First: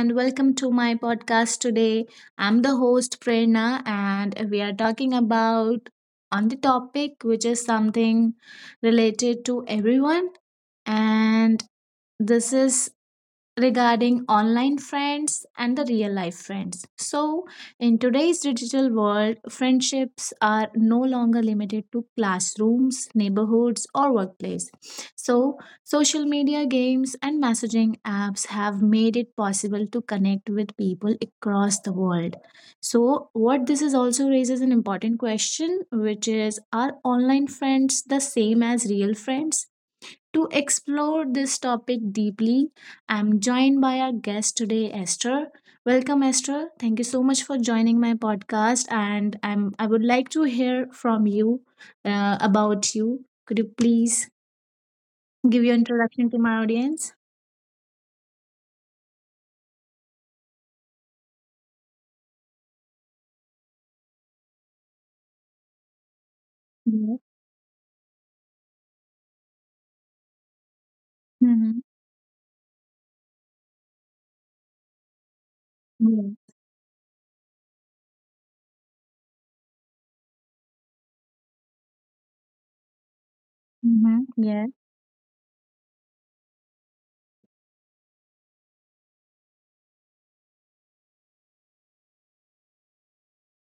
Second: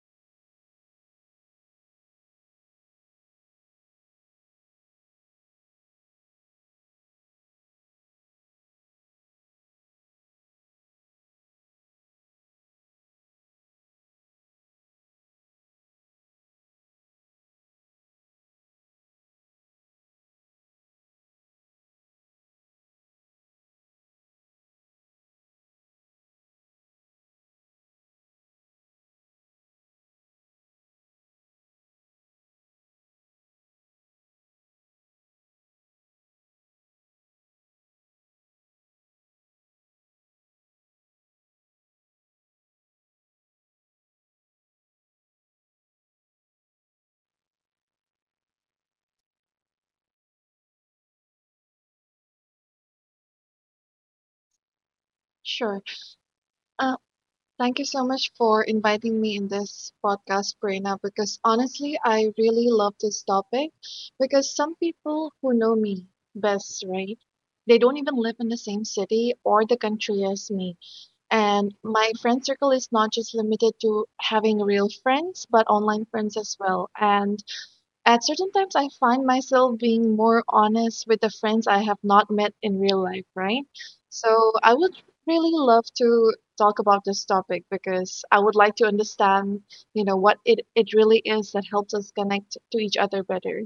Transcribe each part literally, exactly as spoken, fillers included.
and welcome to my podcast today. I'm the host, Prerna, and we are talking about on the topic which is something related to everyone. And this is regarding online friends and the real life friends. So, in today's digital world, friendships are no longer limited to classrooms, neighborhoods, or workplace. So, social media games and messaging apps have made it possible to connect with people across the world. So, what this is also raises an important question, which is, are online friends the same as real friends? To explore this topic deeply, I'm joined by our guest today, Esther. Welcome, Esther. Thank you so much for joining my podcast, and I'm I would like to hear from you uh, about you. Could you please give your Sure. introduction to my Uh, audience? Thank you so much for inviting me in this podcast, Prerna, because honestly, I really love this topic because some people who know me best, Yeah. right? They don't even live in the same city or the country as me. And Mm-hmm. my friend circle is not just limited to having real friends, but online friends Yeah. as well. And at certain times, I find myself being more honest with the friends I have not met in real life, right? So Mm-hmm. I would really love to talk about this topic because I would like to understand, you know, what it, it really is that helps us connect to each other better.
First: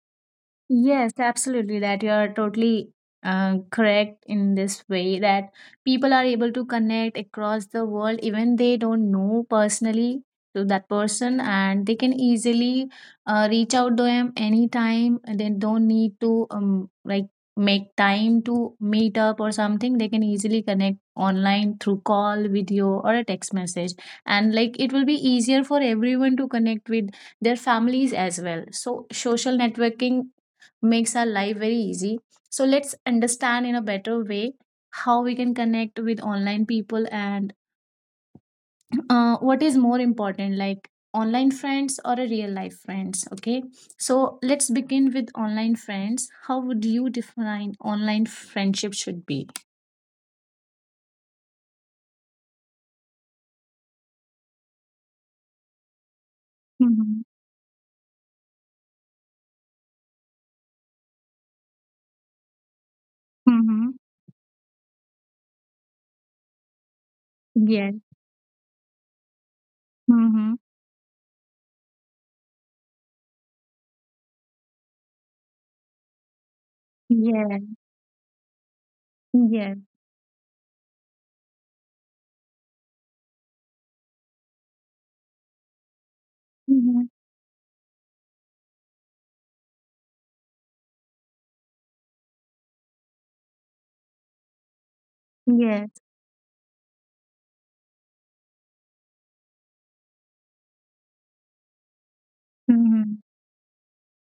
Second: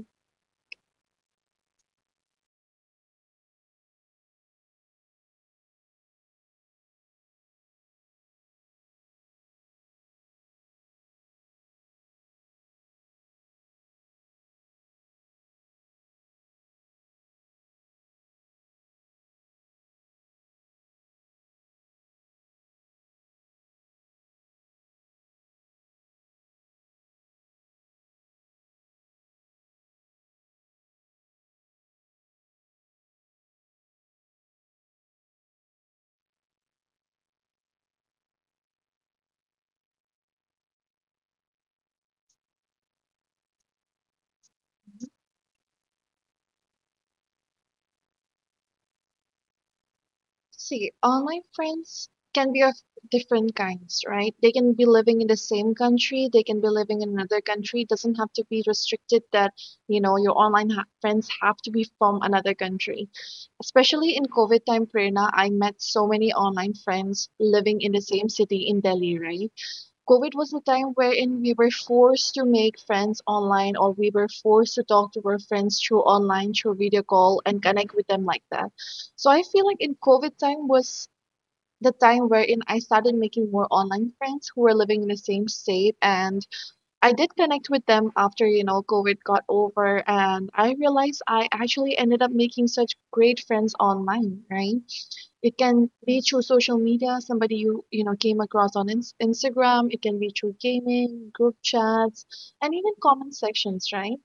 Yes, absolutely. That you are totally uh, correct in this way that people are able to connect across the world, even they don't know personally to that person, and they can easily uh, reach out to them anytime. And They don't need to um, like make time to meet up or something. They can easily connect online through call, video, or a text message, and like it will be easier for everyone to connect with their families as well. So social networking makes our life very easy. So let's understand in a better way how we can connect with online people, and uh, what is more important, like online friends or a real life friends. Okay, so let's begin with online friends. How would you define online friendship should be? See, online friends can be of different kinds, right? They can be living in the same country, they can be living in Mm-hmm. another country. It doesn't have to be restricted that, you know, your online ha friends have to be from another country. Mm-hmm. Especially in COVID time, Prerna, I met so many online friends living in Yes. the same city in Delhi, right? COVID was Mm-hmm. a time wherein we were forced to make friends online or we were forced to talk to our friends through online, through video call and Yes. connect with them like that. So I feel Yes. like in COVID time was the time wherein I started making more online friends who were living in the same state and Mm-hmm. I did connect with them after, you know, COVID got over and I realized I actually ended up making such great friends online, right? It Yes. can be through social media, somebody you you know came across on ins Instagram. It can be through gaming, group chats, and even Mm-hmm. comment sections, right?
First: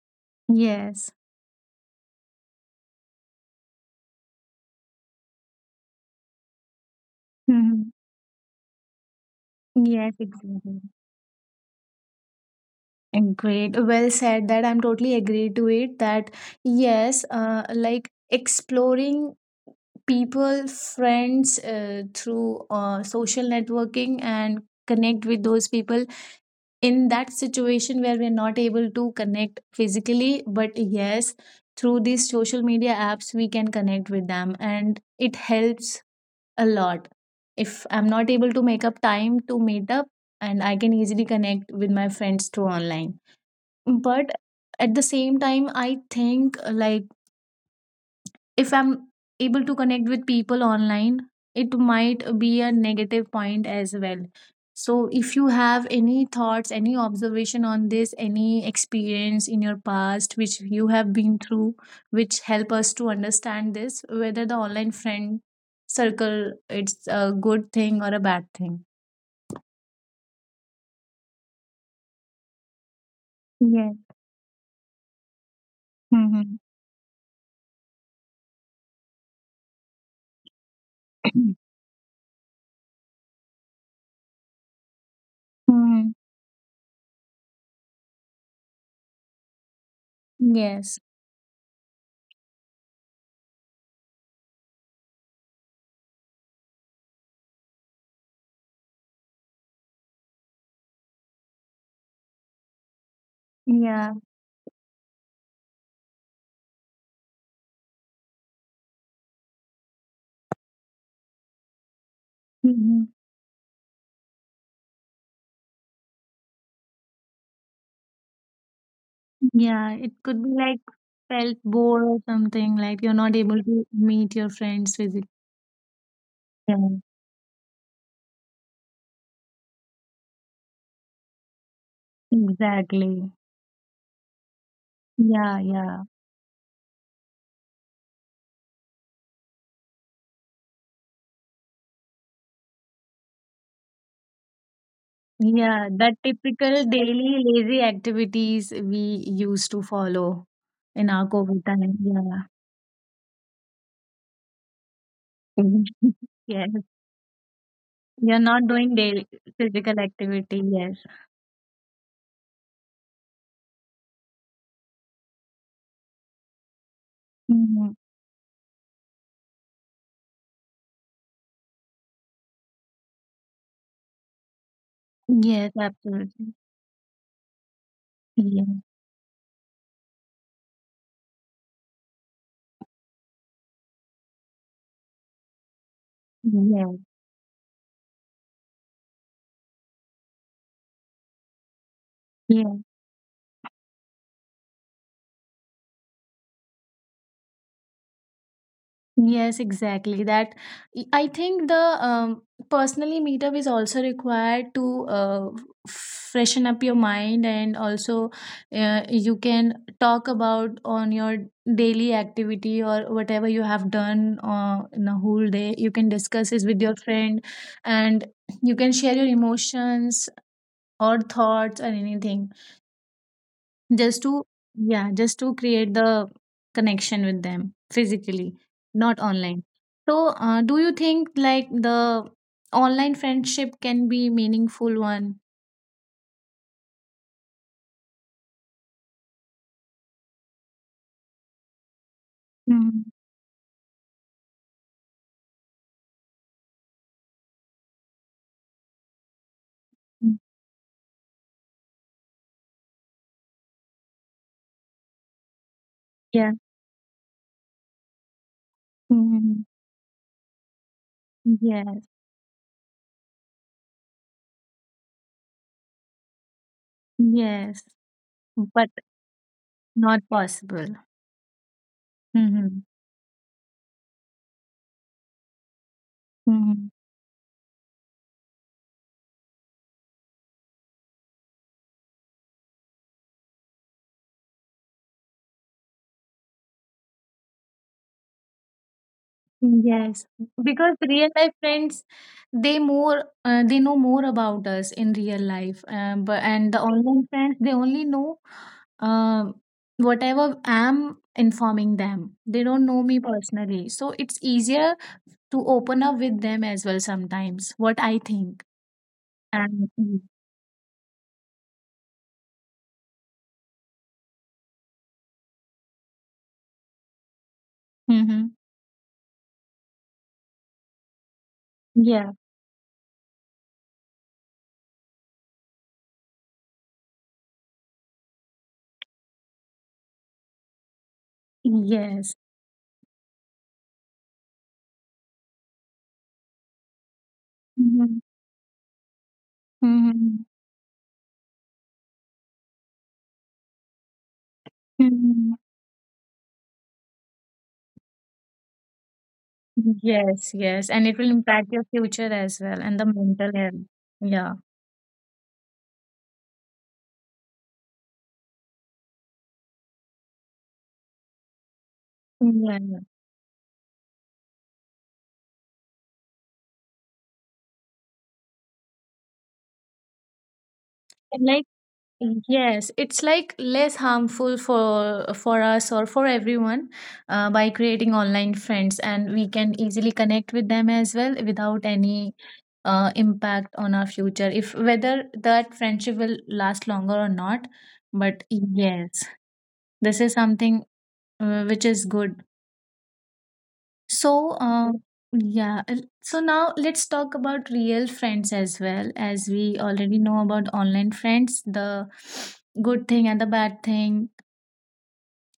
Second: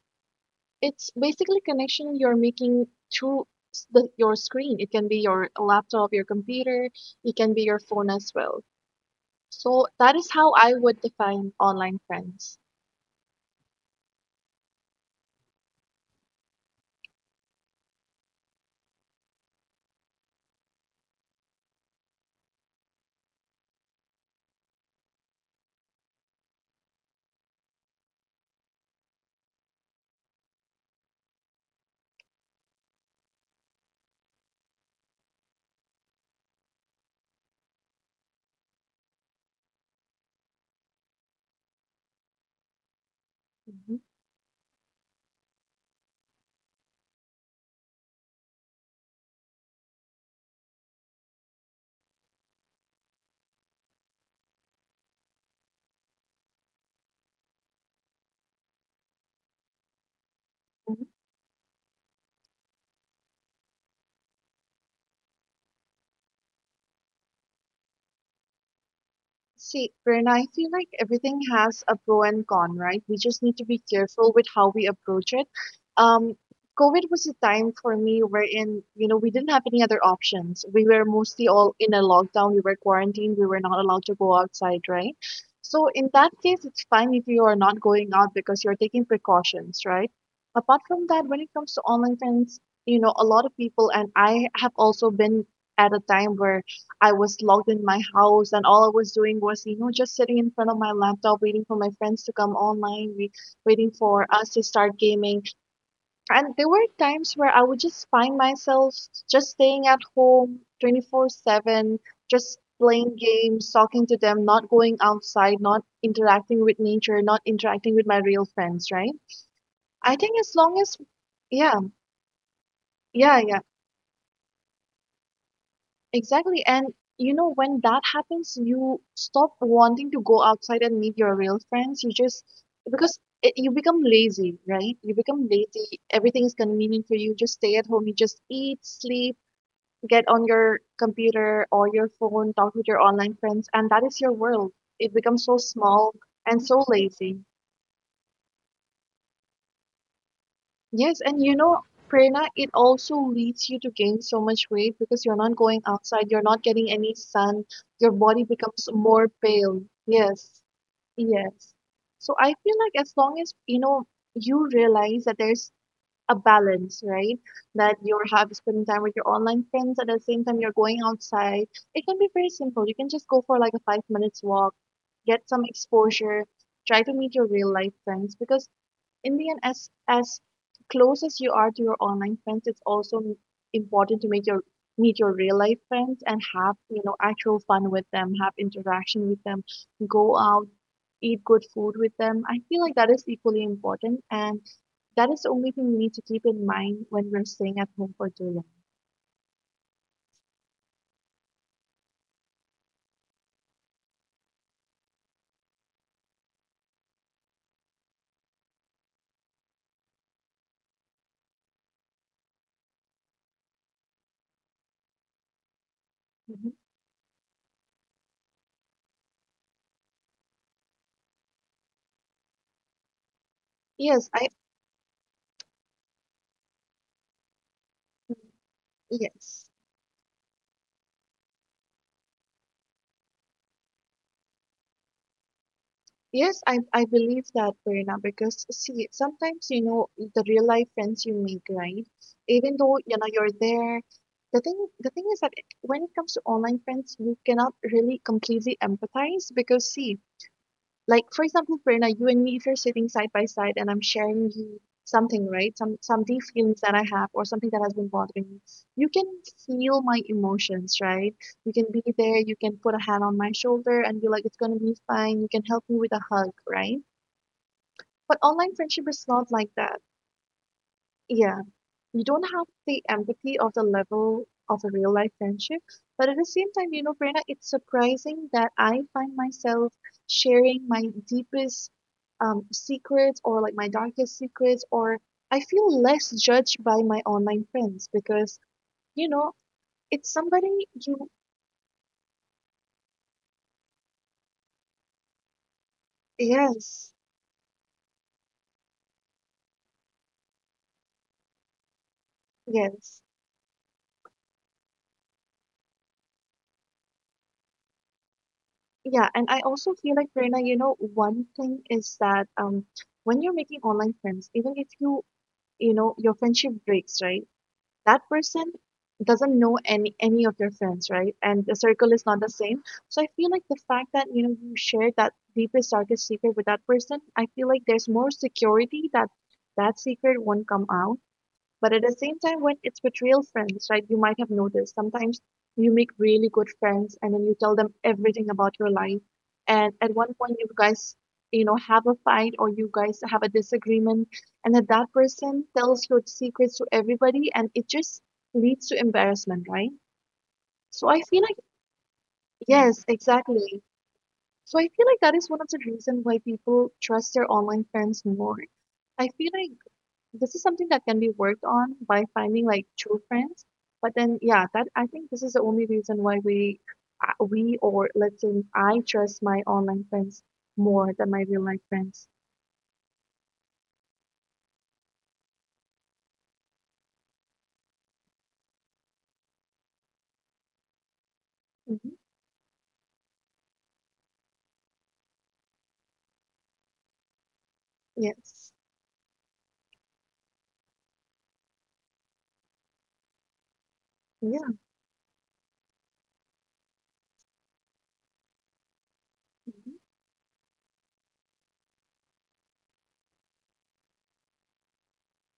It's Yes. basically connection you're making through s- the, your screen. It can be your laptop, your computer. It can be your Mm-hmm. phone as well. So Yes, that is how I exactly. would define online friends. Great. Well said. That I'm totally agree to it. That yes, uh, like exploring people, friends uh, through uh, social networking and connect with those people in that situation where we're not able to connect physically. But yes, through these social media apps, we can connect with them and it helps a lot. If I'm not able to make up time to meet up, and I can easily connect with my friends through online. But at the same time, I think uh, like if I'm able to connect with people online, it might be a negative point as well. So if you have any thoughts, any observation on this, any experience in your past which you Mhm. have been through, which help us to understand this whether the online friend circle, it's a good thing or a bad thing. See, Prerna, I feel like everything has a pro and con, right? We just need to be Yes. careful with how we approach it. Um, Mm-hmm. COVID was a time for me wherein, you know, we didn't have any other options. We were mostly all in a lockdown, we were quarantined, we were not allowed to go outside, right? So in that case, it's fine if you are not going out because you're taking precautions, right? Apart Yes. from that, when it comes to online friends, you know, a lot of people, and I have also been at a time where I was locked in my house and all I was doing was, you know, just sitting in front of my laptop waiting for my friends to come online, we, waiting Yeah. for us to start gaming. And there were times where I would just find myself just staying at home twenty-four seven, just Mm-hmm. playing games, talking to them, not going outside, not interacting with nature, not interacting with my real friends, right? Yeah, it I think could be as long like as felt yeah, bored or something, like you're not yeah, yeah. able to meet your friends physically. Exactly. Yeah, And you know, when that happens, you stop wanting to go outside and meet your real friends. You just, exactly. because it, you become lazy, right? You become Yeah, lazy. yeah. Everything is convenient for you. Just stay at home. You just eat, sleep, get on your computer or your phone, talk with your online friends, and that is your world. It becomes so Yeah, small that and typical so daily lazy. lazy activities we used to follow in Yes, our and you COVID know, time. Yeah. Prerna, it also leads you to gain so much weight because you're not going Mhm. outside, you're not Yes. getting any sun, your You're body not becomes doing daily more pale. physical activity. Yes, Yes. yes. So I feel like as long as you know you realize that there's a balance, right? Mhm. That you're have spending time with your online friends at the same time you're going outside. It can be very simple. You can just go for like a five minutes walk, get some Yes, exposure, absolutely. try to meet your real life friends Yeah. because in the end, as as close as you are to your online friends, it's also m- important to make your meet your real life friends and have Yeah. you know actual fun with them, have interaction with them, go out, eat good food with them. I Yeah. feel like that is equally important, and that is the only thing we need to keep in mind when we're staying at home for too long. Yes, exactly. That I think the um, personally meetup is also required to uh, freshen up your mind, and also uh, you can talk about on your daily activity or whatever you have done uh, in a whole day. You can discuss this Mhm. with your friend, and you can share your emotions or thoughts or anything, just to, Yes, I yeah, just to create the connection with them physically, not online. yes. So uh, do you think like the online friendship can be meaningful one? Yes, I I believe that, Prerna, because see, sometimes you know the real life friends you make, right? Even though Mm. you know you're there, the thing the thing is that it- when it comes to online friends, you cannot really completely empathize because see, like for example Prerna, you and me if you're sitting side by side and I'm sharing you something, right? Some some deep Yeah. feelings that I have or something that has been bothering me, you can Mhm. feel my emotions, right? You can be Yes. there, you can put a hand on my shoulder and be like it's going to be fine. You can help me with a hug, right? Yes, But online but friendship is not like that. not possible. Yeah, you don't have Mm-hmm. the empathy of the level of a real life friendship. But at the same time, you know, Prerna, it's surprising that I find myself sharing my deepest um, secrets or like my darkest secrets, or I feel less judged by my online friends because, you know, it's Yes, somebody because you, real life friends, they more uh, they know more about us in real life, um, but and the yes, online friends they only know um, whatever I'm informing them. They don't know yes. me personally, so it's easier to open up with them as well sometimes. What I think. Yeah, and I also And feel mm, like Prerna, you know, one thing is that um, when you're making online friends, even if you, you know, your friendship breaks, right? That mm-hmm. person doesn't know any any of your friends, right? And the circle is Yeah, not the same, so I feel like the fact that you know you share that deepest darkest secret with that person, I feel like there's more security that that secret won't come out. But at the yes, same time, when it's with real friends, right, you might have noticed sometimes you make really good friends and then you tell them mm-hmm. everything about your life. And at one Mm-hmm. point, you guys, you know, have a fight or you guys have a disagreement. And then that Mm-hmm. person tells your secrets to everybody and it just leads to embarrassment, right? Yes, yes, So and I it will feel like, impact your future as well, and yes, the mental exactly. health. Yeah. So I feel like that is one of the reasons why people trust their online friends more. I feel like this is something that can be worked on by finding like Yeah. true friends. But then, yeah, that I think this is the only reason why we, uh, we or let's say I trust my online friends more than my real Like, life friends. yes, it's like less harmful for for us or for everyone uh, by creating online friends, and we can easily connect with them as well without Hmm. any uh, impact on our future. If whether that friendship will last longer or not, but Yes. yes, this is something uh, which is good. So, Yeah. um, yeah, l- so now let's talk about real friends as well. As we Hmm. already know about online friends, the good thing and the bad thing.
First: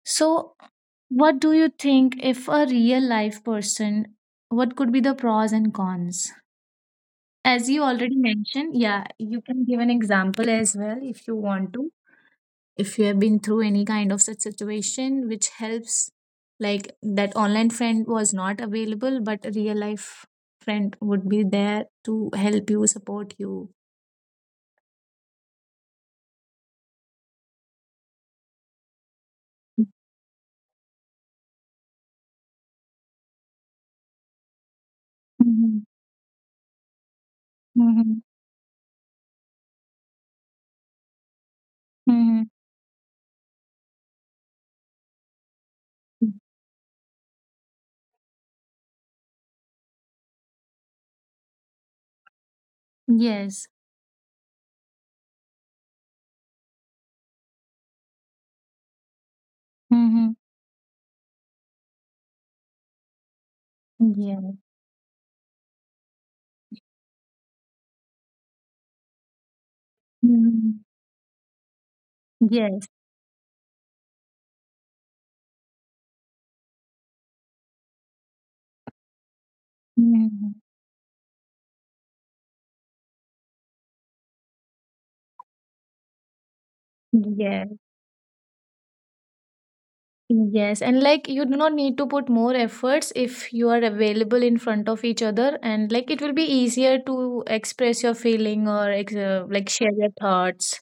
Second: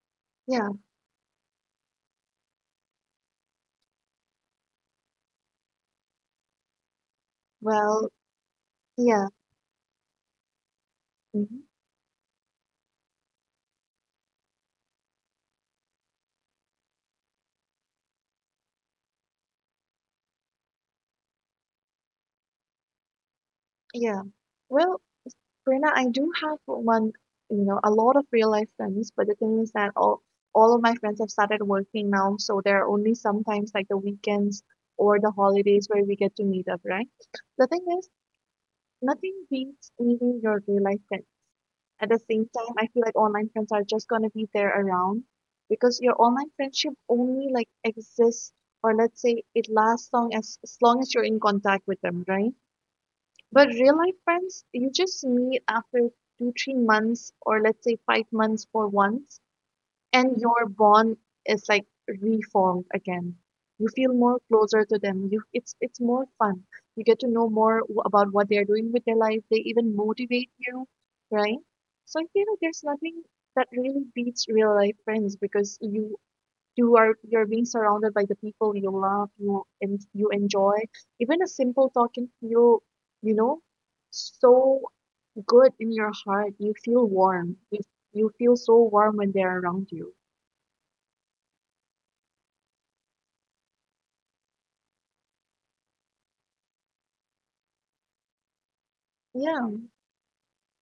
So, Yeah. what do you think if a real life person, what could be the pros and cons? As you Well. already mentioned, yeah, Yeah. you can give an example as well if you Hmm. want to, if you have been through any kind of such situation which helps, like that online friend was not available but a real life friend would be there to help you, support you. Yeah. Well, Prerna, I do have one, you know, a lot of real life friends, but the thing is that all all of my friends have started working now, so there are only sometimes like the weekends or the Mm-hmm. holidays where we get to meet up, right? The thing is, Mm-hmm. nothing beats meeting your real life friend. At the Mm-hmm. same time, I feel like online friends are just gonna be there around because your online friendship only like exists or let's say it lasts long as as long as you're in contact with them, right? Yes. But real life friends, you just meet after two, three months, or let's say five months for once, Mm-hmm. and your bond is like reformed again. You feel more Yeah. closer to them. You, it's it's more fun. You get to know more w- about what they're doing with their life. They even motivate Mm-hmm. you, right? So you know, there's Yes. nothing that really beats real life friends because you you are you're being surrounded by the people you love you and you Mm-hmm. enjoy. Even a simple talk can feel you know so good in your heart. You feel warm, you, you feel so warm when they're around you. Yes, and like you do not need to put more efforts if you are available in front of each other, and like it will be easier to express your feeling or ex- uh, Yeah, like share your thoughts.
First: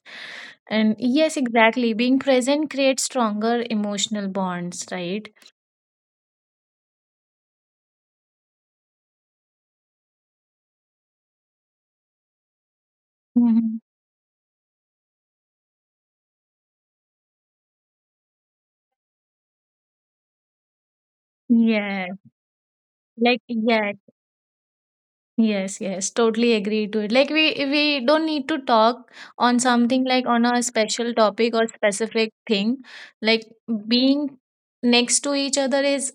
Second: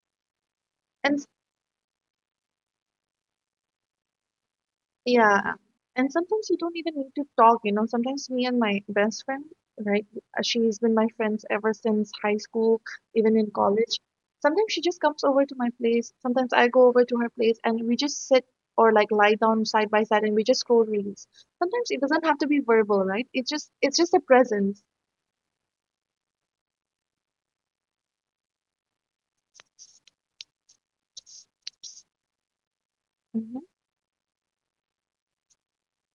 And and yes, exactly. Being present creates stronger emotional bonds, right? yeah, and sometimes you don't even need to talk, you know. Sometimes me and my best friend, right? uh, She's been my friends ever since high school, even in Hmm. college. Sometimes she just comes over to my place. Sometimes I go over to her place and we just sit or like lie down side by side and we just scroll reels. Sometimes it Yeah, doesn't have to be verbal, right? like, It's just yeah. it's just a presence. Yes, yes, totally agree to it. Like we we don't need to talk on something like on a special topic or specific thing. Like Hmm. being next to each other is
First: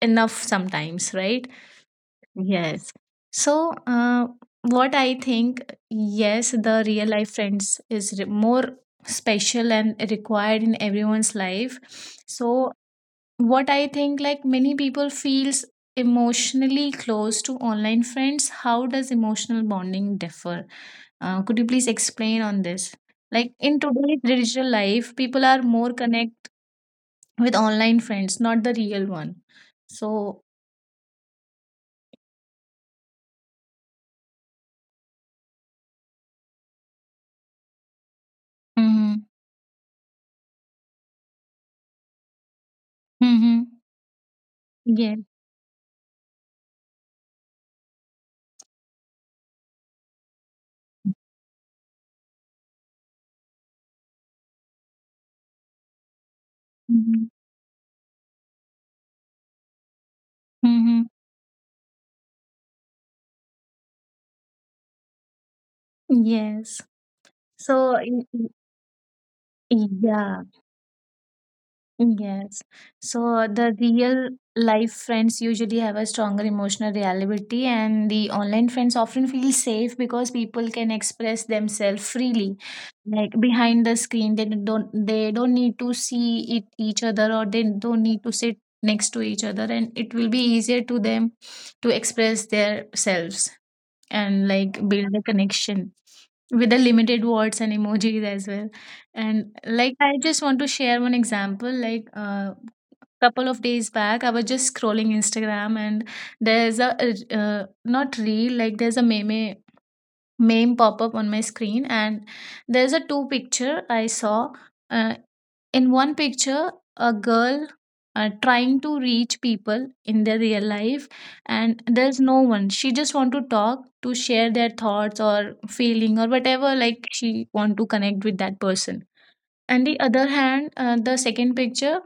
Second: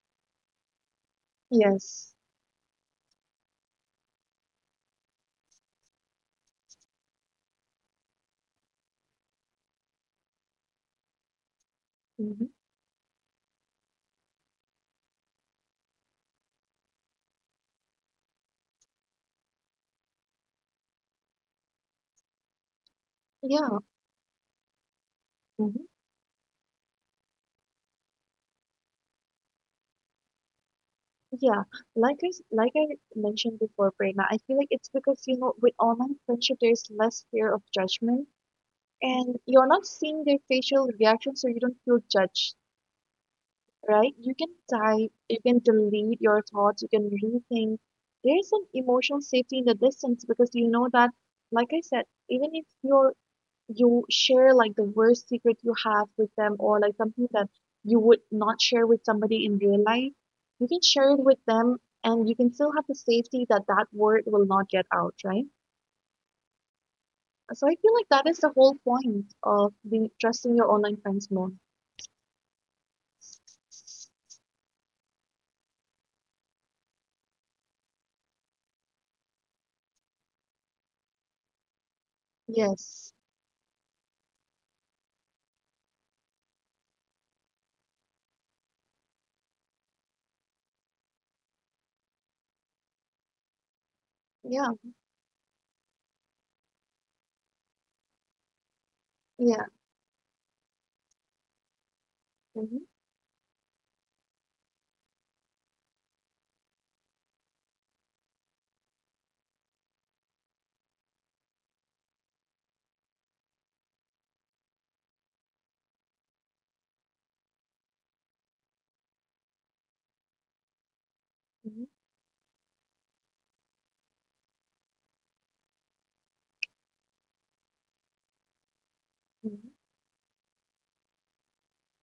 enough sometimes, right? Yes. Yes. So, uh, what I think, yes, the real life friends is re- more special and required in everyone's life. Hmm. So, what I think like many people feels emotionally close to online friends. How does emotional bonding differ? Uh, could you please explain on this? Like in Yeah. today's digital life, people are Mm-hmm. more connect with online friends, not the real one. So, Yeah, like I s- like I mentioned before, Prerna, I feel like it's because you know with online friendship there's less fear of judgment, mm-hmm. and you're not seeing their facial reactions, so you don't feel judged, Mm-hmm. right? You can type, Yeah. you can delete your thoughts, you can rethink. There's an emotional safety in the distance because you know that, like I said, even if you're you share like the worst secret you have with them or like Mm-hmm. something that you would not share with somebody in real life, you can Mm-hmm. share it with them and you can still have the safety that that word will not get out, right? Yes. So I So, feel like y- that is y- the whole point of being yeah. trusting your online friends more. Yes. So the real life friends usually have a stronger emotional reliability, and the online friends often feel safe because people can express themselves freely. Yes. Like behind the screen, they don't they don't need to see it, each other, or they don't need to sit next to each other, and it will be easier to them to express their selves and Yeah. like build a connection with the limited words and emojis as well. And Yeah. like I just want to share one example. Like a uh, Mm-hmm. couple of days back, I was just scrolling Instagram, and there's a uh, uh, not real, like there's a meme name pop up on my screen, and there's a two picture I saw. uh, in one picture, a girl uh, trying to reach people in their real life, and Mm-hmm. there's no one. She just want to talk, to share their thoughts or feeling or whatever, like she want to connect with that person. Mm-hmm. And the other hand, uh, the second picture,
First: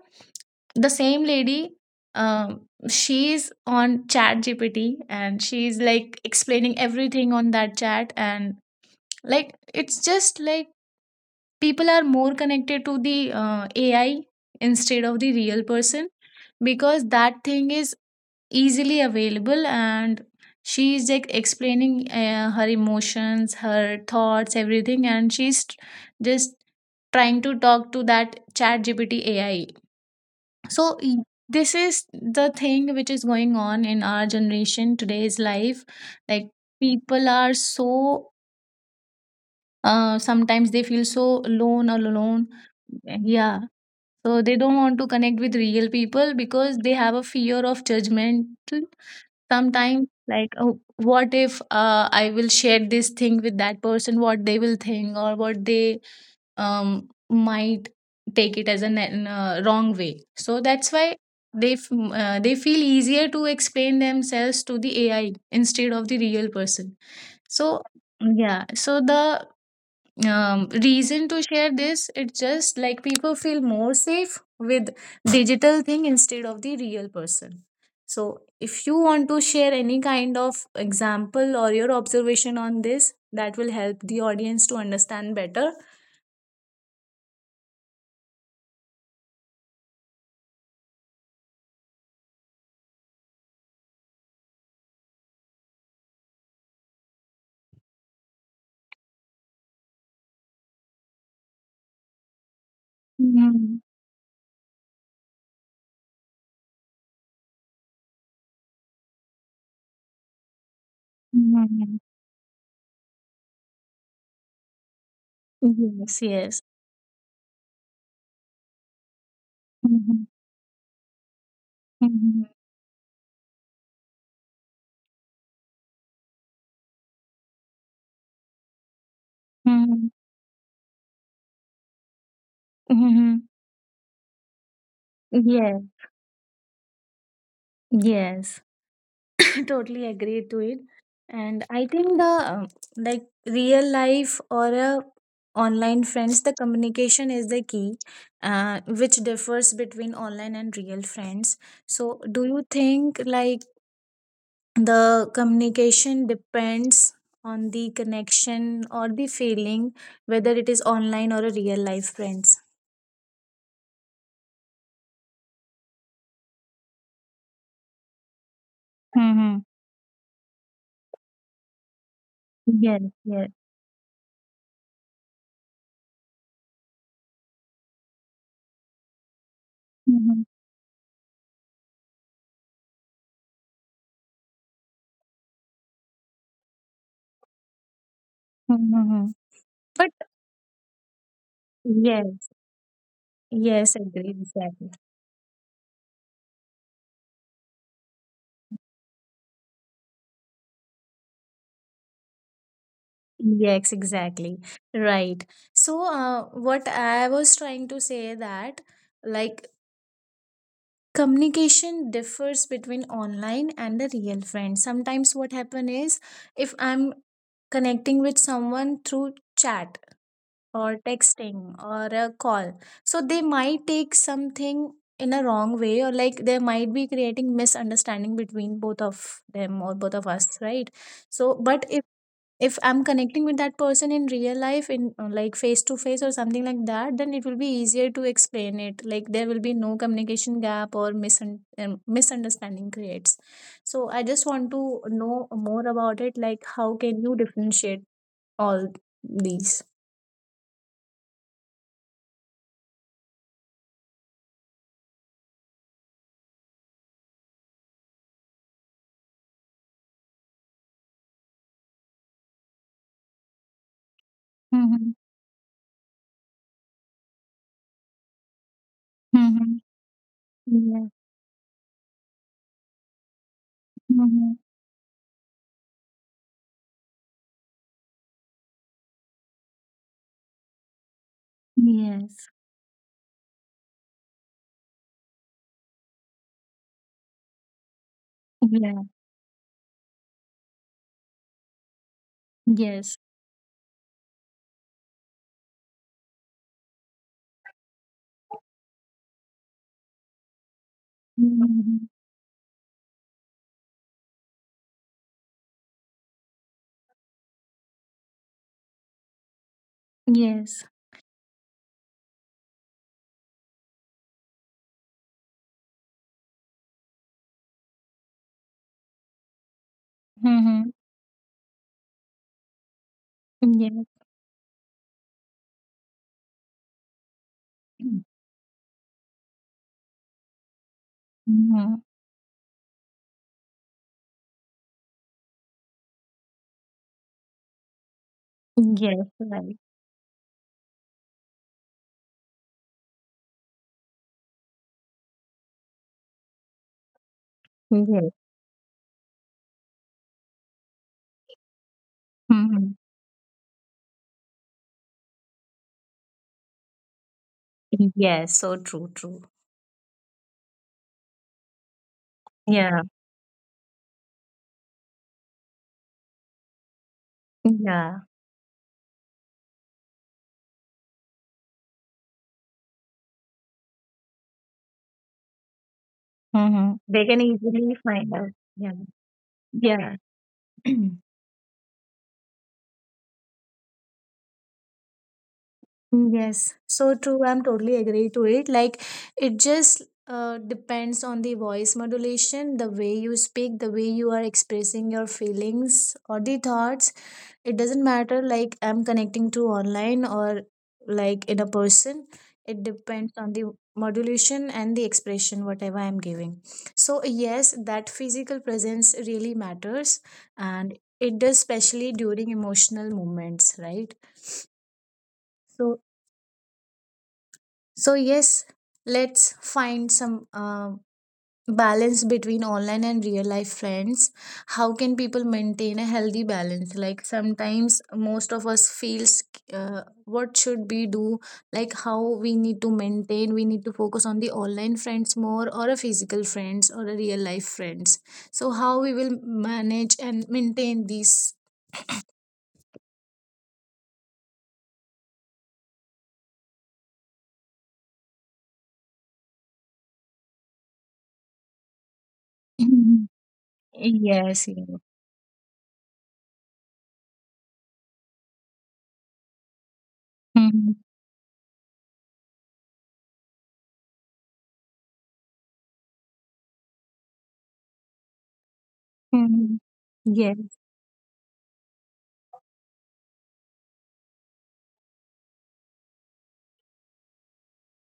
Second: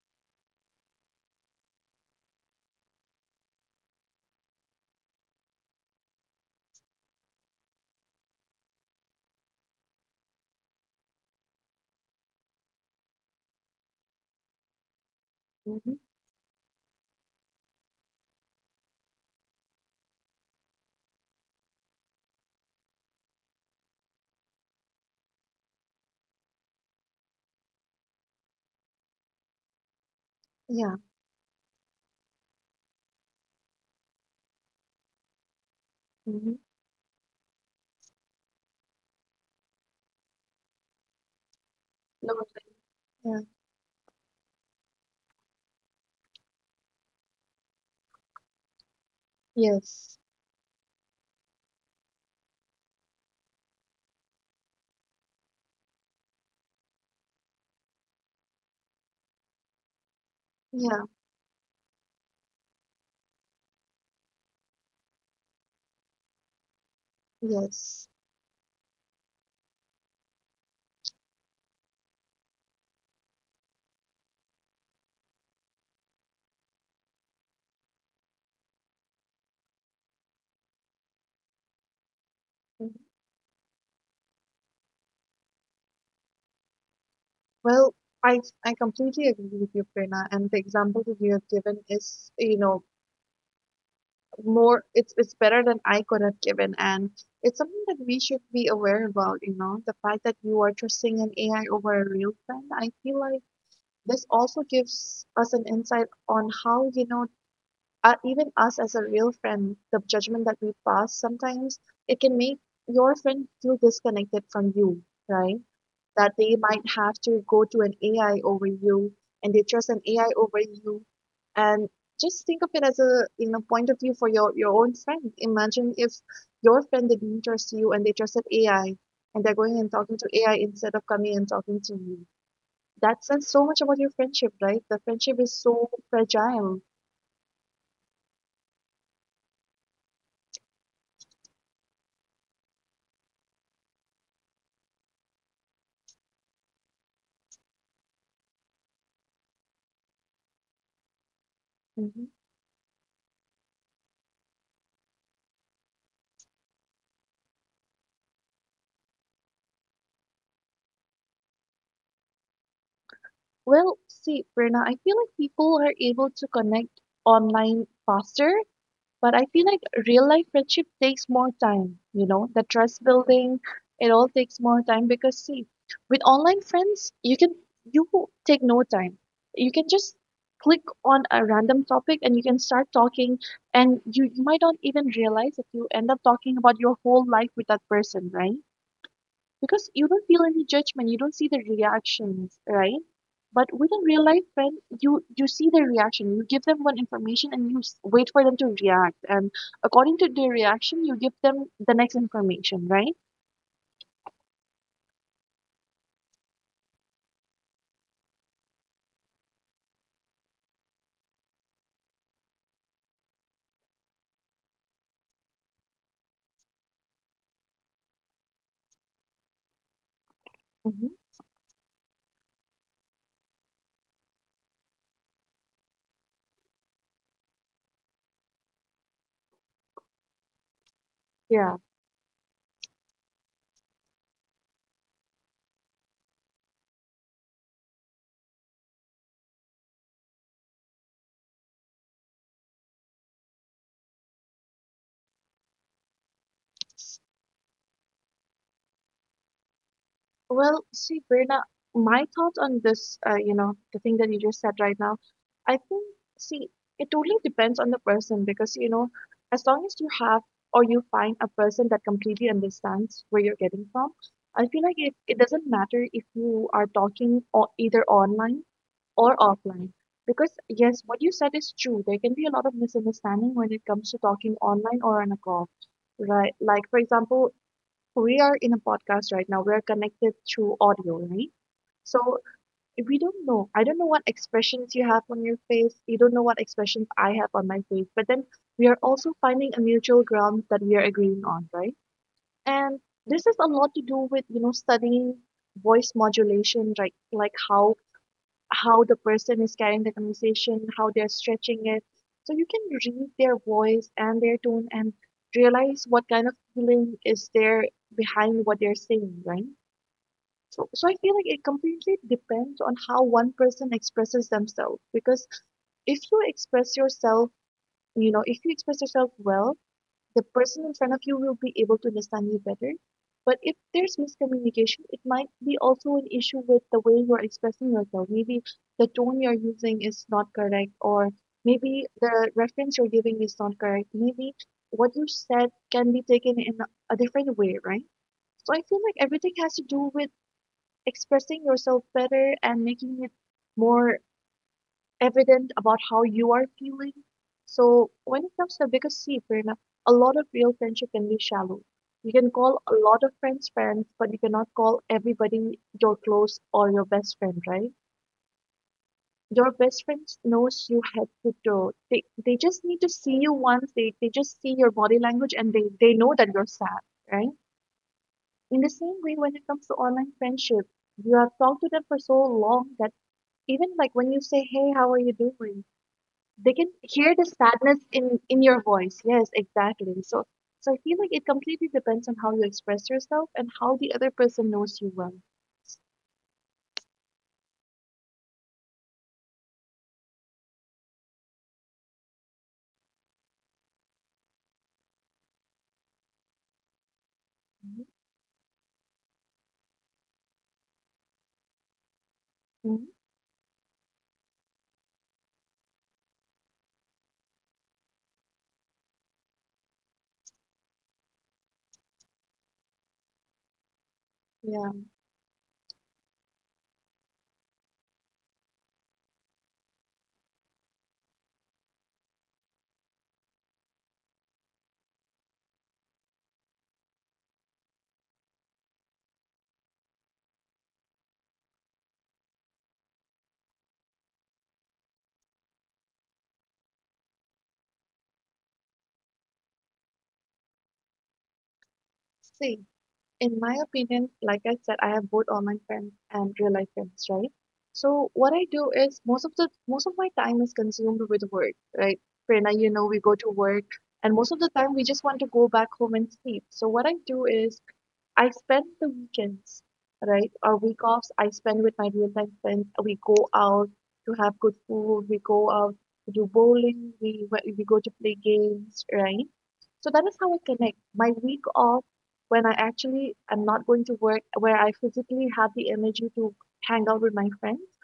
the same lady, um, she's on Chat GPT, and she's like explaining everything on that chat. And like it's just like people are more connected to the uh, A I instead of the real Mm-hmm. person, because that thing is easily available, and she is like explaining uh, her emotions, her thoughts, everything, and she's tr- just trying to talk to that Chat GPT AI. Yeah. so y- this is the thing which is going on in our generation, today's life. Like Mm-hmm. people are so, uh, sometimes they feel so alone or alone. Lovely. Yeah. Yeah. So they don't want to connect with real people because they have a fear of judgment. Sometimes, Yes. like, oh, what if uh, I will share this thing with that person, what they will think, or what they um, might take it as a ne- n- uh, wrong way. So that's Yeah. why they f- uh, they feel easier to explain themselves to the A I instead of the real person. So, Yes. yeah, so the um, reason to share this, it's just like people feel more safe with digital thing instead of the real person. So if you want to share any kind of example or your observation on Mm-hmm. this, that will help the audience to understand better. Well, I I completely agree with you, Prerna, and the example that you have given is, you know, more it's it's better than I could have given, and it's something that we should be aware about, you know, the fact that you are trusting an A I over a real friend. I feel like Mhm. this also gives us an insight on how, you know, uh, even us as a real friend, the judgment that we pass sometimes Mhm. it can make your friend feel disconnected from you, right? Yes. That they Yes. might have to go to an A I over you and they trust an Mhm. A I over you. And Mhm. just think of it as a, you know, point of view for your your own friend. Imagine if your friend didn't trust you and they trusted A I and they're going and Mhm. talking to A I instead of coming and talking to you. That says Mhm. so much about your friendship, right? The friendship is Yes. so fragile. Yes. Totally agree to it. And I think the um, like real life or a online friends, the communication is the key uh, which differs between online and real friends. So hmm do you think like the communication depends on the connection or the feeling, whether it is online or a real life friends? Well, see, Prerna, I feel like people are able to connect online faster. But I Mm-hmm. feel like real life friendship takes more time, you know, the Yes. trust Yes. building, it all takes more time because see, with online friends, you can you take no time. You can just Mm-hmm. click on a random topic and you can start talking and you, you might not even realize that you end up talking about your whole life with that person, right? Mm-hmm. Because you But don't feel any judgment, you don't see the yes. reactions, right? But with Yes, a real agree, life friend, exactly. you you see their reaction, you give them one information and you s- wait for them to react, and according to their reaction you give them the next information, right? Yes, exactly. Right. So, uh, what I was trying to say, that like communication differs between online and the real friend. Sometimes what happen is, if I'm connecting with someone through chat or hmm texting or a call, so they might take something in a wrong way, or like there might be creating misunderstanding between both of them or both of us, right? So, yeah. but if I'm connecting with that person in real life, in uh, like face to face or something like that, then it will be easier to explain it. Like, there will be no communication gap or misun- um, misunderstanding creates. So I just want to know more about it, like how can you differentiate all these. Well, see, Verna, my thought on this, uh, you know, the thing that you just said right now, I think, see, it totally depends on the person because, you know, as long as you have or you find a person that completely understands where you're getting from, I feel like it, Mm-hmm. it doesn't matter if you are talking or either online or Mm-hmm. offline. Because, yes, Yes. what you said is true. There can be a lot of misunderstanding when it comes to talking Mm-hmm. online or on a call, right? Like, for example, we are in a podcast right now. We are connected through audio, right? So Yes. we don't know. I don't know what expressions you have on your face. You don't know what expressions I have on my face. But then we are Yeah. also finding a mutual ground that we are agreeing on, right? And Yes. this is a lot to do with, you know, studying voice modulation, right? Like how how the person is carrying the conversation, how they're stretching it. Mm-hmm. So you can read their voice and their tone and realize what kind of feeling is there behind what they're saying, right? Yes. So, so I feel like it completely depends on how one person expresses themselves. Because if you express yourself, you know, if you express yourself well, the person Mm-hmm. in front of you will be able to understand you better. But if Yes. there's miscommunication, it might be also an issue with the way you're expressing yourself. Maybe the tone you're using is not correct, or Mm-hmm. maybe the reference you're giving is not correct. Maybe what you said can be taken in a different way, right? So I feel like Yes. everything has Right. to do with expressing yourself better and making it more evident about how you are feeling. So Yes. when it comes to because see, Prerna, a lot of real friendship can be shallow. You can call a Mm-hmm. lot of friends friends, but you cannot call everybody your close or your best friend, right? Yes, so true, true. Your best friend knows you head to toe. They they just need Yeah, to see you once. They they just see your body language and they they know that you're sad, right? yeah. In the same way, when it comes to online friendship, you have talked to them for so long that even like when you say, "Hey, how are you doing?" they can Mm-hmm. They hear can the easily sadness find in out. in your Yeah, voice. Yes, yeah. exactly. So so I feel like it completely depends on how you express yourself and how the other person knows you well. Yes, so true. I'm totally agree to it. Like, it just uh, depends on the voice modulation, the way you speak, the way you are expressing your feelings or the thoughts. It Mhm. doesn't matter, like I'm connecting to online or like in a person. It Mhm. depends on the modulation and the expression whatever I'm giving. So yes, that physical presence really matters, and it does, especially during emotional moments, right? Yeah, So, so yes, let's find some um balance between online and real life friends. How can people maintain a healthy balance? Like sometimes most of us feels, uh, what should we do? Like how we need to maintain, we need to focus on the online friends more or a physical friends or a real life friends. So how we will manage and maintain these. see, in my opinion, like I said, I have both online friends and real life friends, right? So what I do is most of the most of my time is consumed with work, right? Prerna, you know, we Mhm. go to work and most of Yes, the yes. time we just want to go back home and sleep. So what I do is I spend the weekends, right, or Hmm. week offs I spend with my real life friends. We go out to have good food. We go out to do bowling. We we go to play games, right? Hmm. So that is how I Yes. connect. My week off, when I actually am not going to work, where I physically have the energy to hang out with my friends,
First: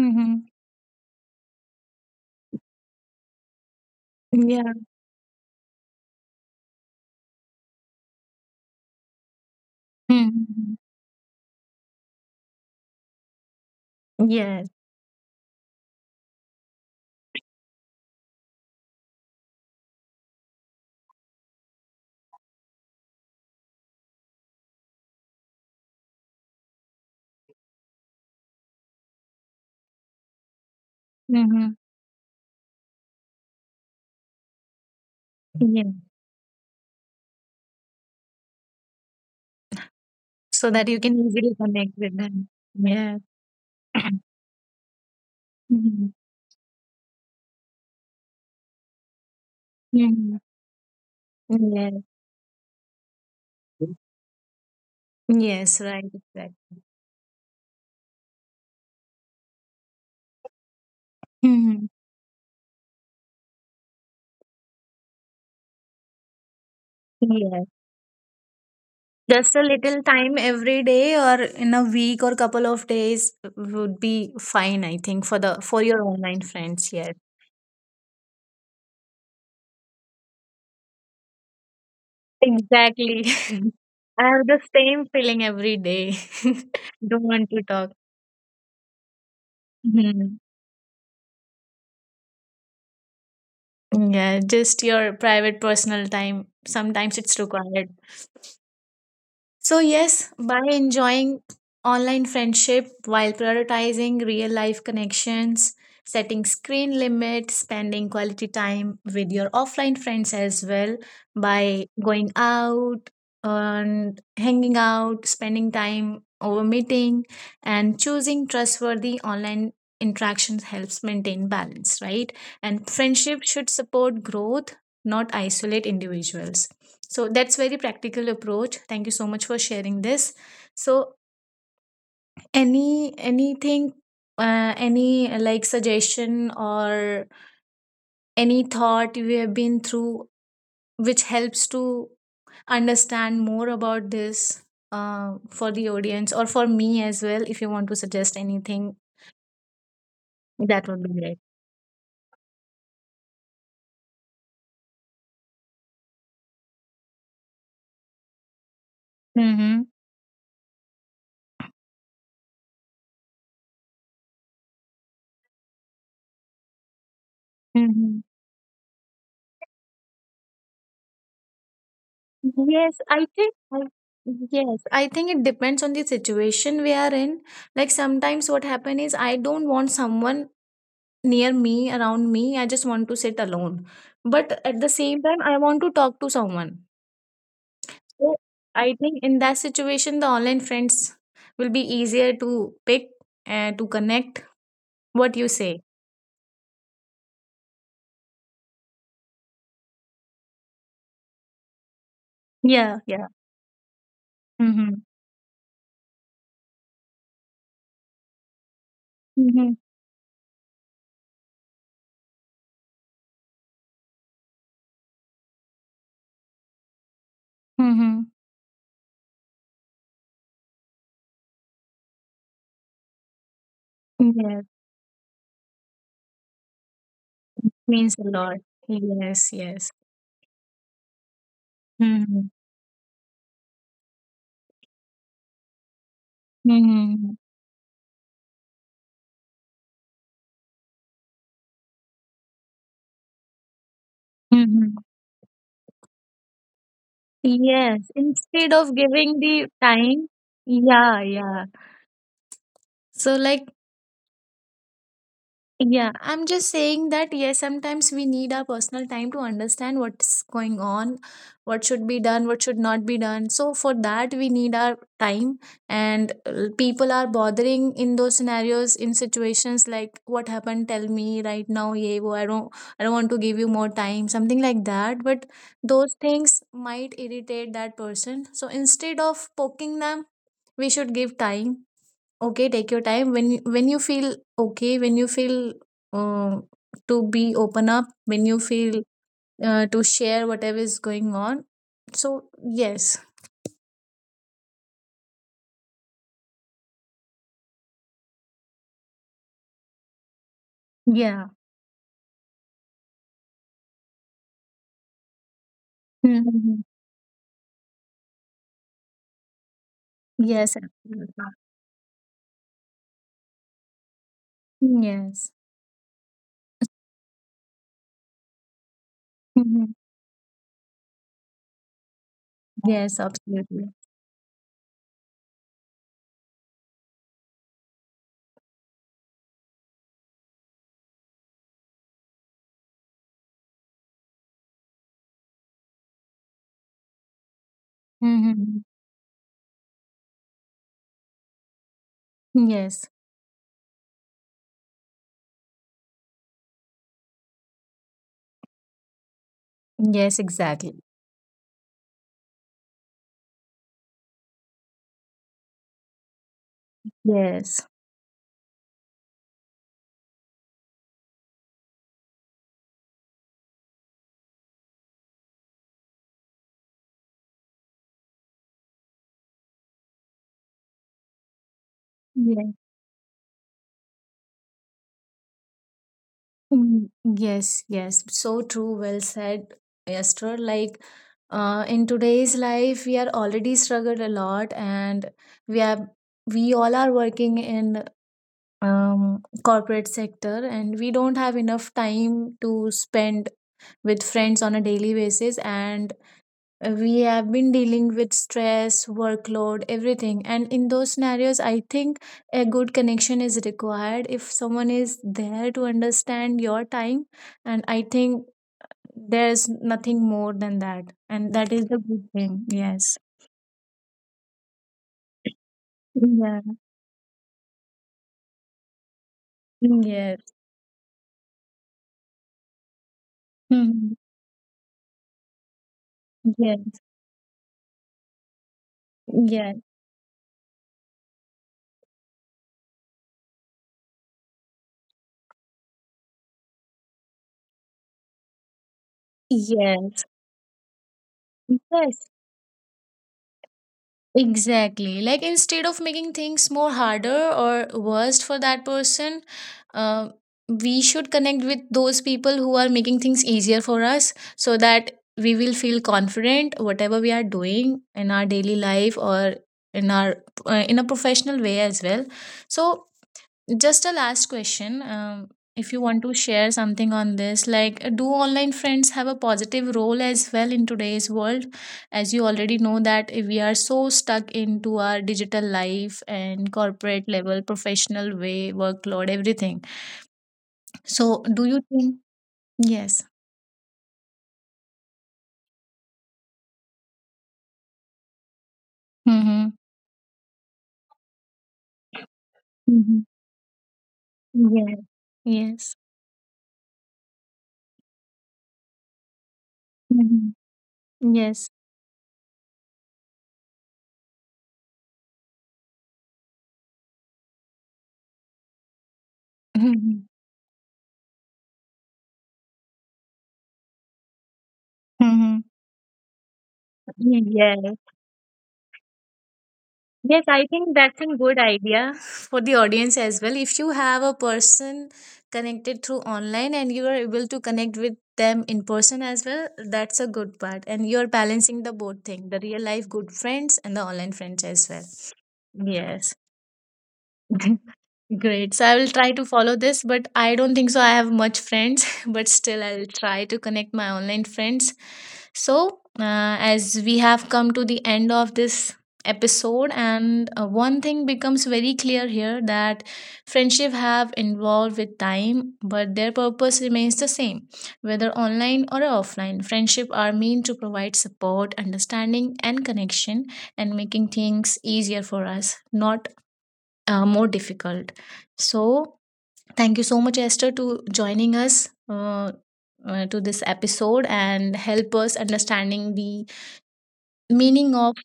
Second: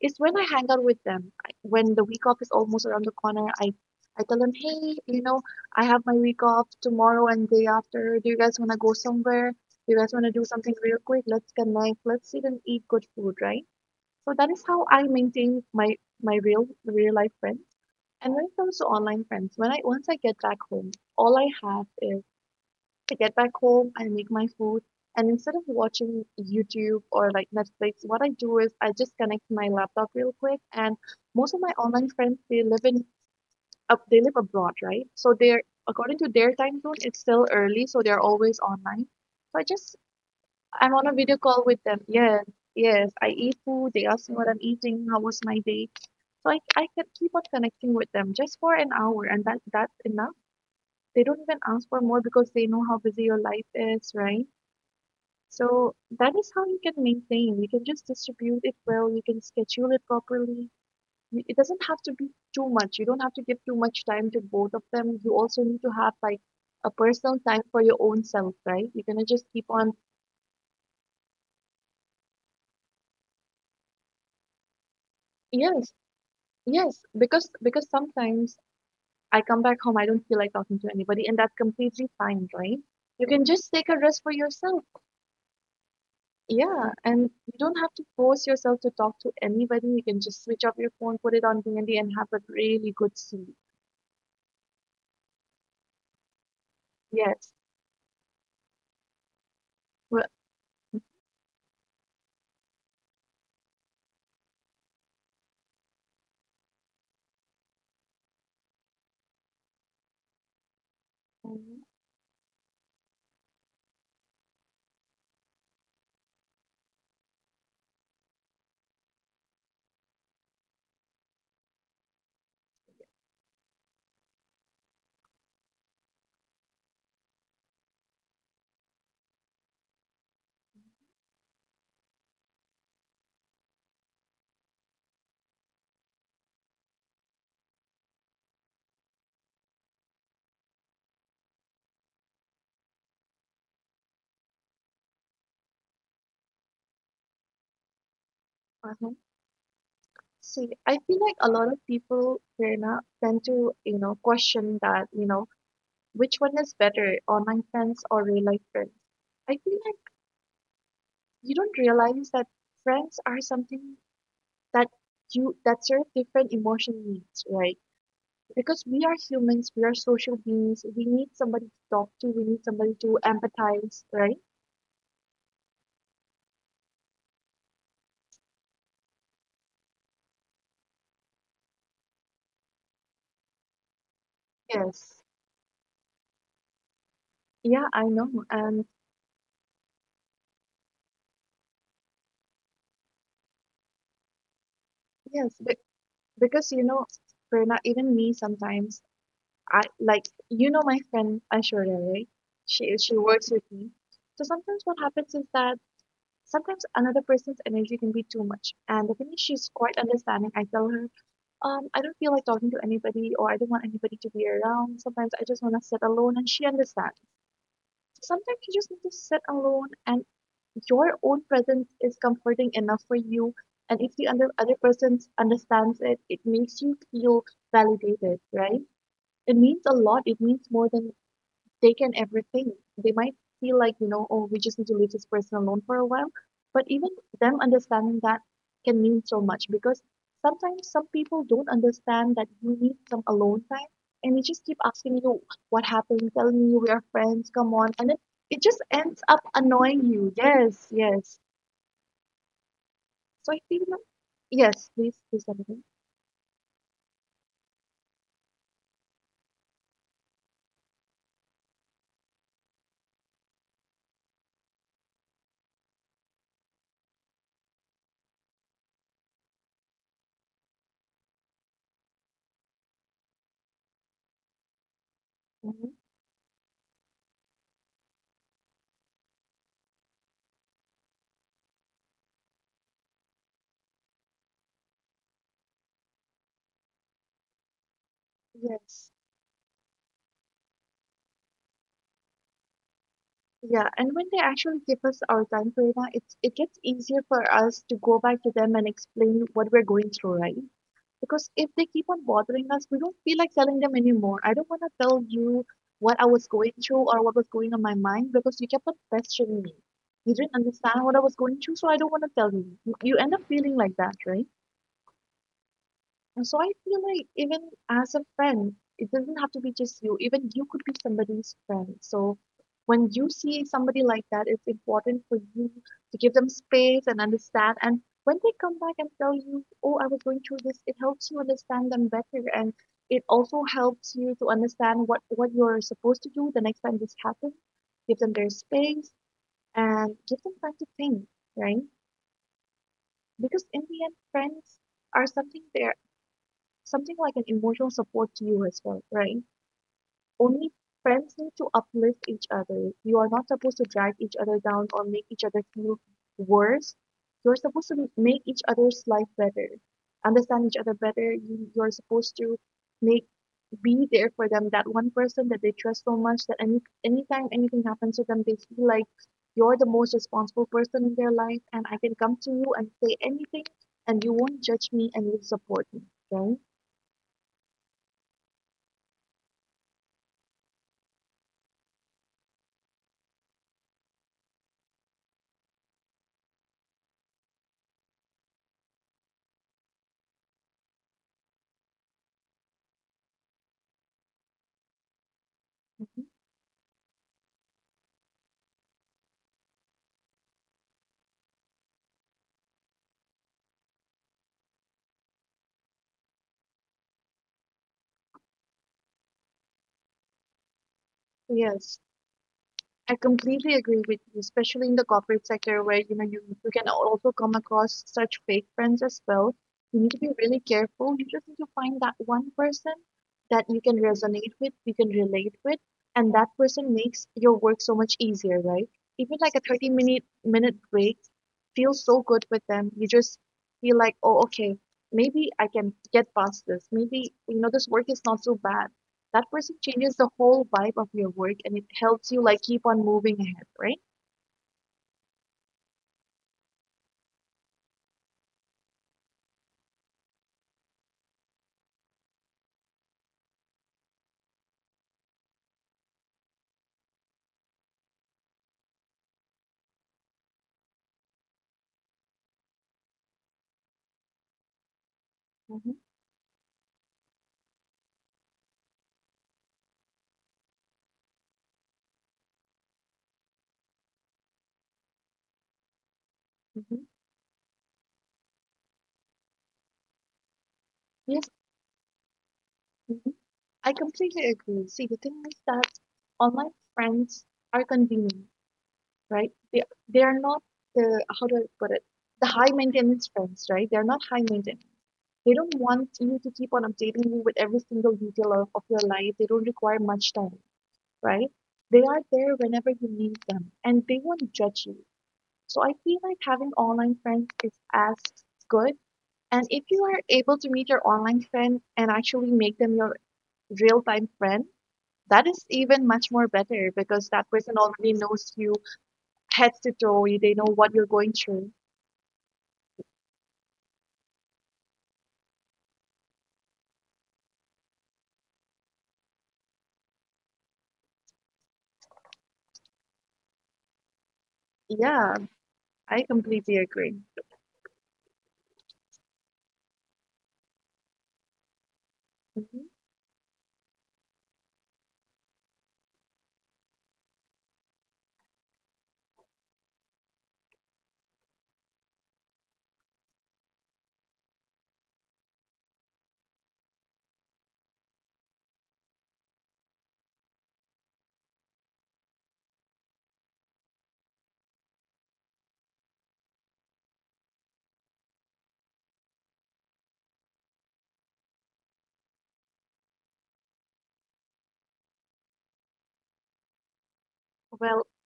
is when I hang out with them. I- When the week off is almost around the corner, I I tell them, Yeah. hey, you know, I have my week off tomorrow and day after. Do you guys want to go somewhere? Do you guys want to do something Hmm. real quick? Let's connect. Let's sit and eat good food, right? So that is Yes. how I maintain my my real real life friends. And when it comes to online friends, when I once I get back home, all I have is I get back home, I make my food, and instead of watching YouTube or like Netflix, what I do is I just connect my laptop real quick. And most of my Hmm. online friends, they live in up they live abroad, right? So they're Yeah. according to their time zone, it's still early, so they're always online. So I just So that I'm you on a can video easily call with connect them. with Yeah, them. yes, Yeah. I eat food. They ask me what I'm eating, how was my day. Mhm. So I I can keep on connecting with them just for an hour, and that that's enough. Mhm. They don't even ask Yeah. for more because they know how busy your life is, right? Yes, So right, that is how exactly. you can maintain. You can just distribute it well. You can schedule it properly. You- It doesn't Hmm. have to be too much. You don't have to give too much time to both of them. You also need to have like a personal time Yeah. for your own self, right? You're gonna just Just a keep on. little time every day or in a week or couple of days would be fine, I think, for the for Yes, your online friends, yes, yes. because because sometimes I come back home, I don't feel like talking to anybody, and that's completely fine, right? Exactly. You can just take a rest I for have the yourself. same feeling every day. Yeah, Don't and want you to don't talk. have to force yourself to talk to anybody. You can Mhm. just switch off your phone, put it on D N D, and D, and have a really good sleep. Yeah, just your private personal time. Sometimes it's Yes. required. So, Well, yes, by enjoying online friendship while prioritizing real life connections, setting screen limits, spending quality time with your offline friends as well, um, by going out and hanging out, spending time over meeting, and choosing trustworthy online interactions helps maintain balance, right? And friendship should support growth, not isolate individuals. So that's very practical approach. Thank you so much for sharing this. So, any anything, uh, any uh, like suggestion or any thought you have been through which helps to understand more about this, uh, for the audience or for me as well, if you want to suggest anything. uh-huh. See, That I would feel be like great. a lot of people, Prerna, tend to, you know, question that, you know, which one is better, online friends or real life friends. I feel Mm-hmm. like you don't realize that friends are something that you that serve different emotional needs, right? Mm-hmm. Because we are humans, we are social beings, we need somebody to talk to, we need somebody Yes, to I think I, empathize, right? yes, I think it depends on the situation we are in. Like sometimes what happen is, I don't want someone near me, around me. I just want to sit alone. But at the same Yes. time, I want to talk to someone. Yeah, I So know. And I think in that situation, the online friends will be easier to pick and to connect. What you yes, be say? because you know, Prerna, even me sometimes, I like you know my friend Ashwarya, right? She Yeah, she yeah. works with me. So sometimes what Mm-hmm. happens is that sometimes another person's energy can be too much. And the thing is, she's Mm-hmm. quite understanding. I tell her, um, I don't feel like talking to anybody, or I don't want anybody to be around. Sometimes I just want to sit alone, and she understands. Mm-hmm. Sometimes you just need to sit alone, and your own presence is comforting enough for you. And if the other Yes, other person understands it, it makes you feel means a validated, lot. right? Yes, It means yes. a lot. It means more than taken Mm-hmm. everything. They might feel like, you know, oh, we just need to leave this person alone for a while. But even them understanding that can mean so much because sometimes some people don't understand that you need some alone time and they just keep Mm-hmm. asking you what happened, telling you we are friends, come on. Yes, And then it instead just of ends giving up the annoying time. you. Yes, Yeah, yes. yeah. So, So I like, feel like, yes, please, please, something. yeah, I'm just saying that, yes, sometimes we need our personal time to understand what's going on, what should be done, what should not be done. So, for that, we need our time. And uh, people are bothering in those scenarios, in situations like, what happened? Tell me right now. Yeah, wo. I don't, I don't want to give you more time, something like that. But those things might irritate that person. So, instead of poking them, we should give time. Okay, take your time. When when you feel okay, when you feel um, to be open up, when you feel Yes. uh, to share whatever is going on. So yes. Yeah, and when they actually give us our time, Prerna, it's it gets easier for us to go back to them and explain what we're going through, right? Yeah. Because if they keep on bothering us, we don't feel like telling them anymore. I don't want to tell you what I was going Mhm. through or what was going on my mind because you kept on questioning me. You didn't Yes, understand what I absolutely. was going through, so I don't want to tell you. You, you end up feeling like that, right? Yes. And so I feel like even as a friend, it doesn't have to be Mhm. just you. Even you could be somebody's friend. So when Yes, you see absolutely. somebody like that, it's important for you to give them space and understand. And when they come back and tell you, "Oh, I was going through this," it helps you understand them better, and it also helps you to understand what what you're supposed to do the next time this happens. Give them their Mhm. space and give them time to think, right? Yes. Because in the end, friends are something there something like an emotional support to you as well, right? Yes, Only exactly. friends need to uplift each other. You are not supposed to drag each other down or make each other feel worse. You're Yes. supposed to make each other's life better, understand each other better. You, you're supposed to make be there for them. That one person that they trust so much that any anytime anything happens to them, they feel like you're the most responsible person in their life, and I can come to you Yes. and say anything, and you won't judge me and you'll support me, right? Mm, yes, yes, so true. Well said, Esther. Like, uh, in today's life, we are already struggled a lot, and we are we all are working in um corporate sector, and we don't have enough time to spend with friends on a daily basis, and we have been dealing with stress workload everything, and in those scenarios I think a good connection is required if someone is there to understand your time. And I think there's nothing more than that, and that is the Yes, good thing. I Yes. completely agree with you, especially in the corporate sector where you know you, you Yeah. can also come across such fake friends as well. You need to be Yes. really careful. You just need to find that one person that you can Mhm. resonate with, you can relate with, and that person Yes, makes your work so much easier, right? Even like a yes. thirty minute minute break feels so good with them. You just feel like, oh, okay, maybe I can get past this. Maybe, you know, this work is not so bad that person changes Yes, the whole vibe of your work and it yes. helps you like keep on moving ahead, right? Exactly. Like instead of making things more harder or worse for that person, uh, we should connect with those people who are making things easier for us so that we will feel confident whatever we are doing in our daily life or in our uh, in a professional way as well. So just a last question. Um, if you hmm want to share something on this, like uh, do online friends have a positive role as well in today's world? As you already know that uh, we are so stuck into our digital life and hmm corporate level, professional way, workload, everything. So Yes, do you think? Yes. mhm. I completely agree. See, the thing is that online friends are convenient, right? Mm-hmm. They they are not the how do I put it? The high Mm-hmm. maintenance friends, right? They're not high maintenance. Yes. They don't Yes. want you to keep on updating you with every single detail of, of your life. They don't require much time, Mm-hmm. right? Yes. They are there whenever you need them and they won't judge you. So I feel like having online friends is as good. And if you are Mm-hmm. able to meet your online friend and actually make them your real time friend, that is Mm-hmm. even much more better because that person Yes. already knows you head to toe. Yes, They I know what think you're that's a going good through. idea for the audience as well. If you have a person connected through online and you are able to connect with them in person as well, that's a good part. And you're balancing the both thing, the real life good friends and the online friends as well. Yeah, I Yes. completely agree. Great. So I will try to follow this, but I don't think so, I have much friends. But still hmm I'll try to connect my online friends. So, uh, as we have come to the end of this episode, and uh, one thing becomes very clear here, that friendship have evolved with time, but their purpose remains the same. Whether online or offline, friendship are meant to provide support, understanding and connection, and making things easier for us, not uh, more difficult. So thank you so much, Esther, to joining us uh, uh, to this episode and help us understanding the meaning Well, of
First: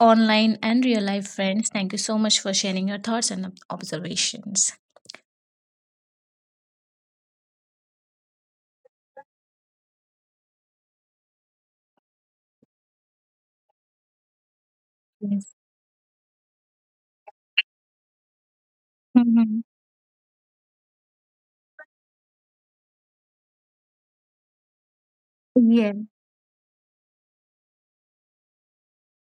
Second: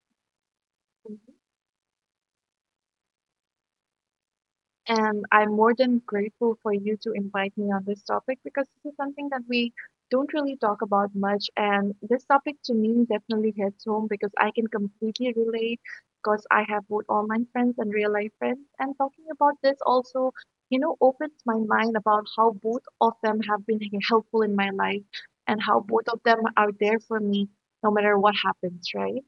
online and real life friends. Thank you so much for sharing your thoughts and ob- observations. and I'm more than grateful for you to invite me on this topic because this is something that we don't really talk about much. And this topic to me definitely hits home because I can completely Yes. relate because I have both online friends and real life friends. And talking about Mhm. this also, you know, opens my mind about how both of them have been helpful in my life and how Yeah. both of them are there for me no matter what happens, right?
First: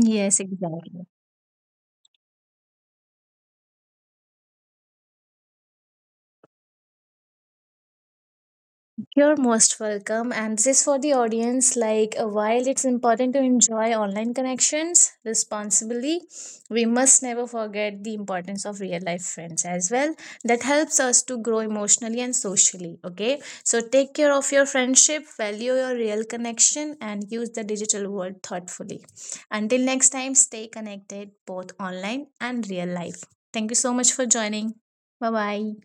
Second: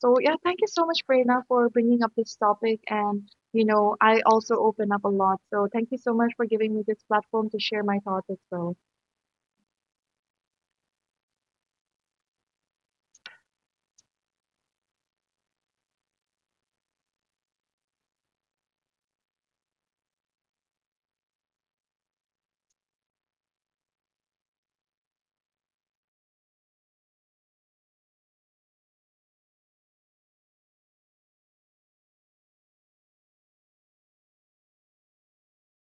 So yeah, thank you so exactly. much, Prerna, for bringing up this topic. And you know, I also open up a lot. So thank you so much for giving me this platform to share my thoughts as well. You're most welcome. And this is for the audience. Like, uh, while it's important to enjoy online connections responsibly, we must never forget the importance of real life friends as well. That helps us to grow emotionally and socially. Okay. So, take care of your friendship, value your real connection, and use the digital world thoughtfully. Until next time, stay connected both online and real life. Thank you so much for joining. Bye bye.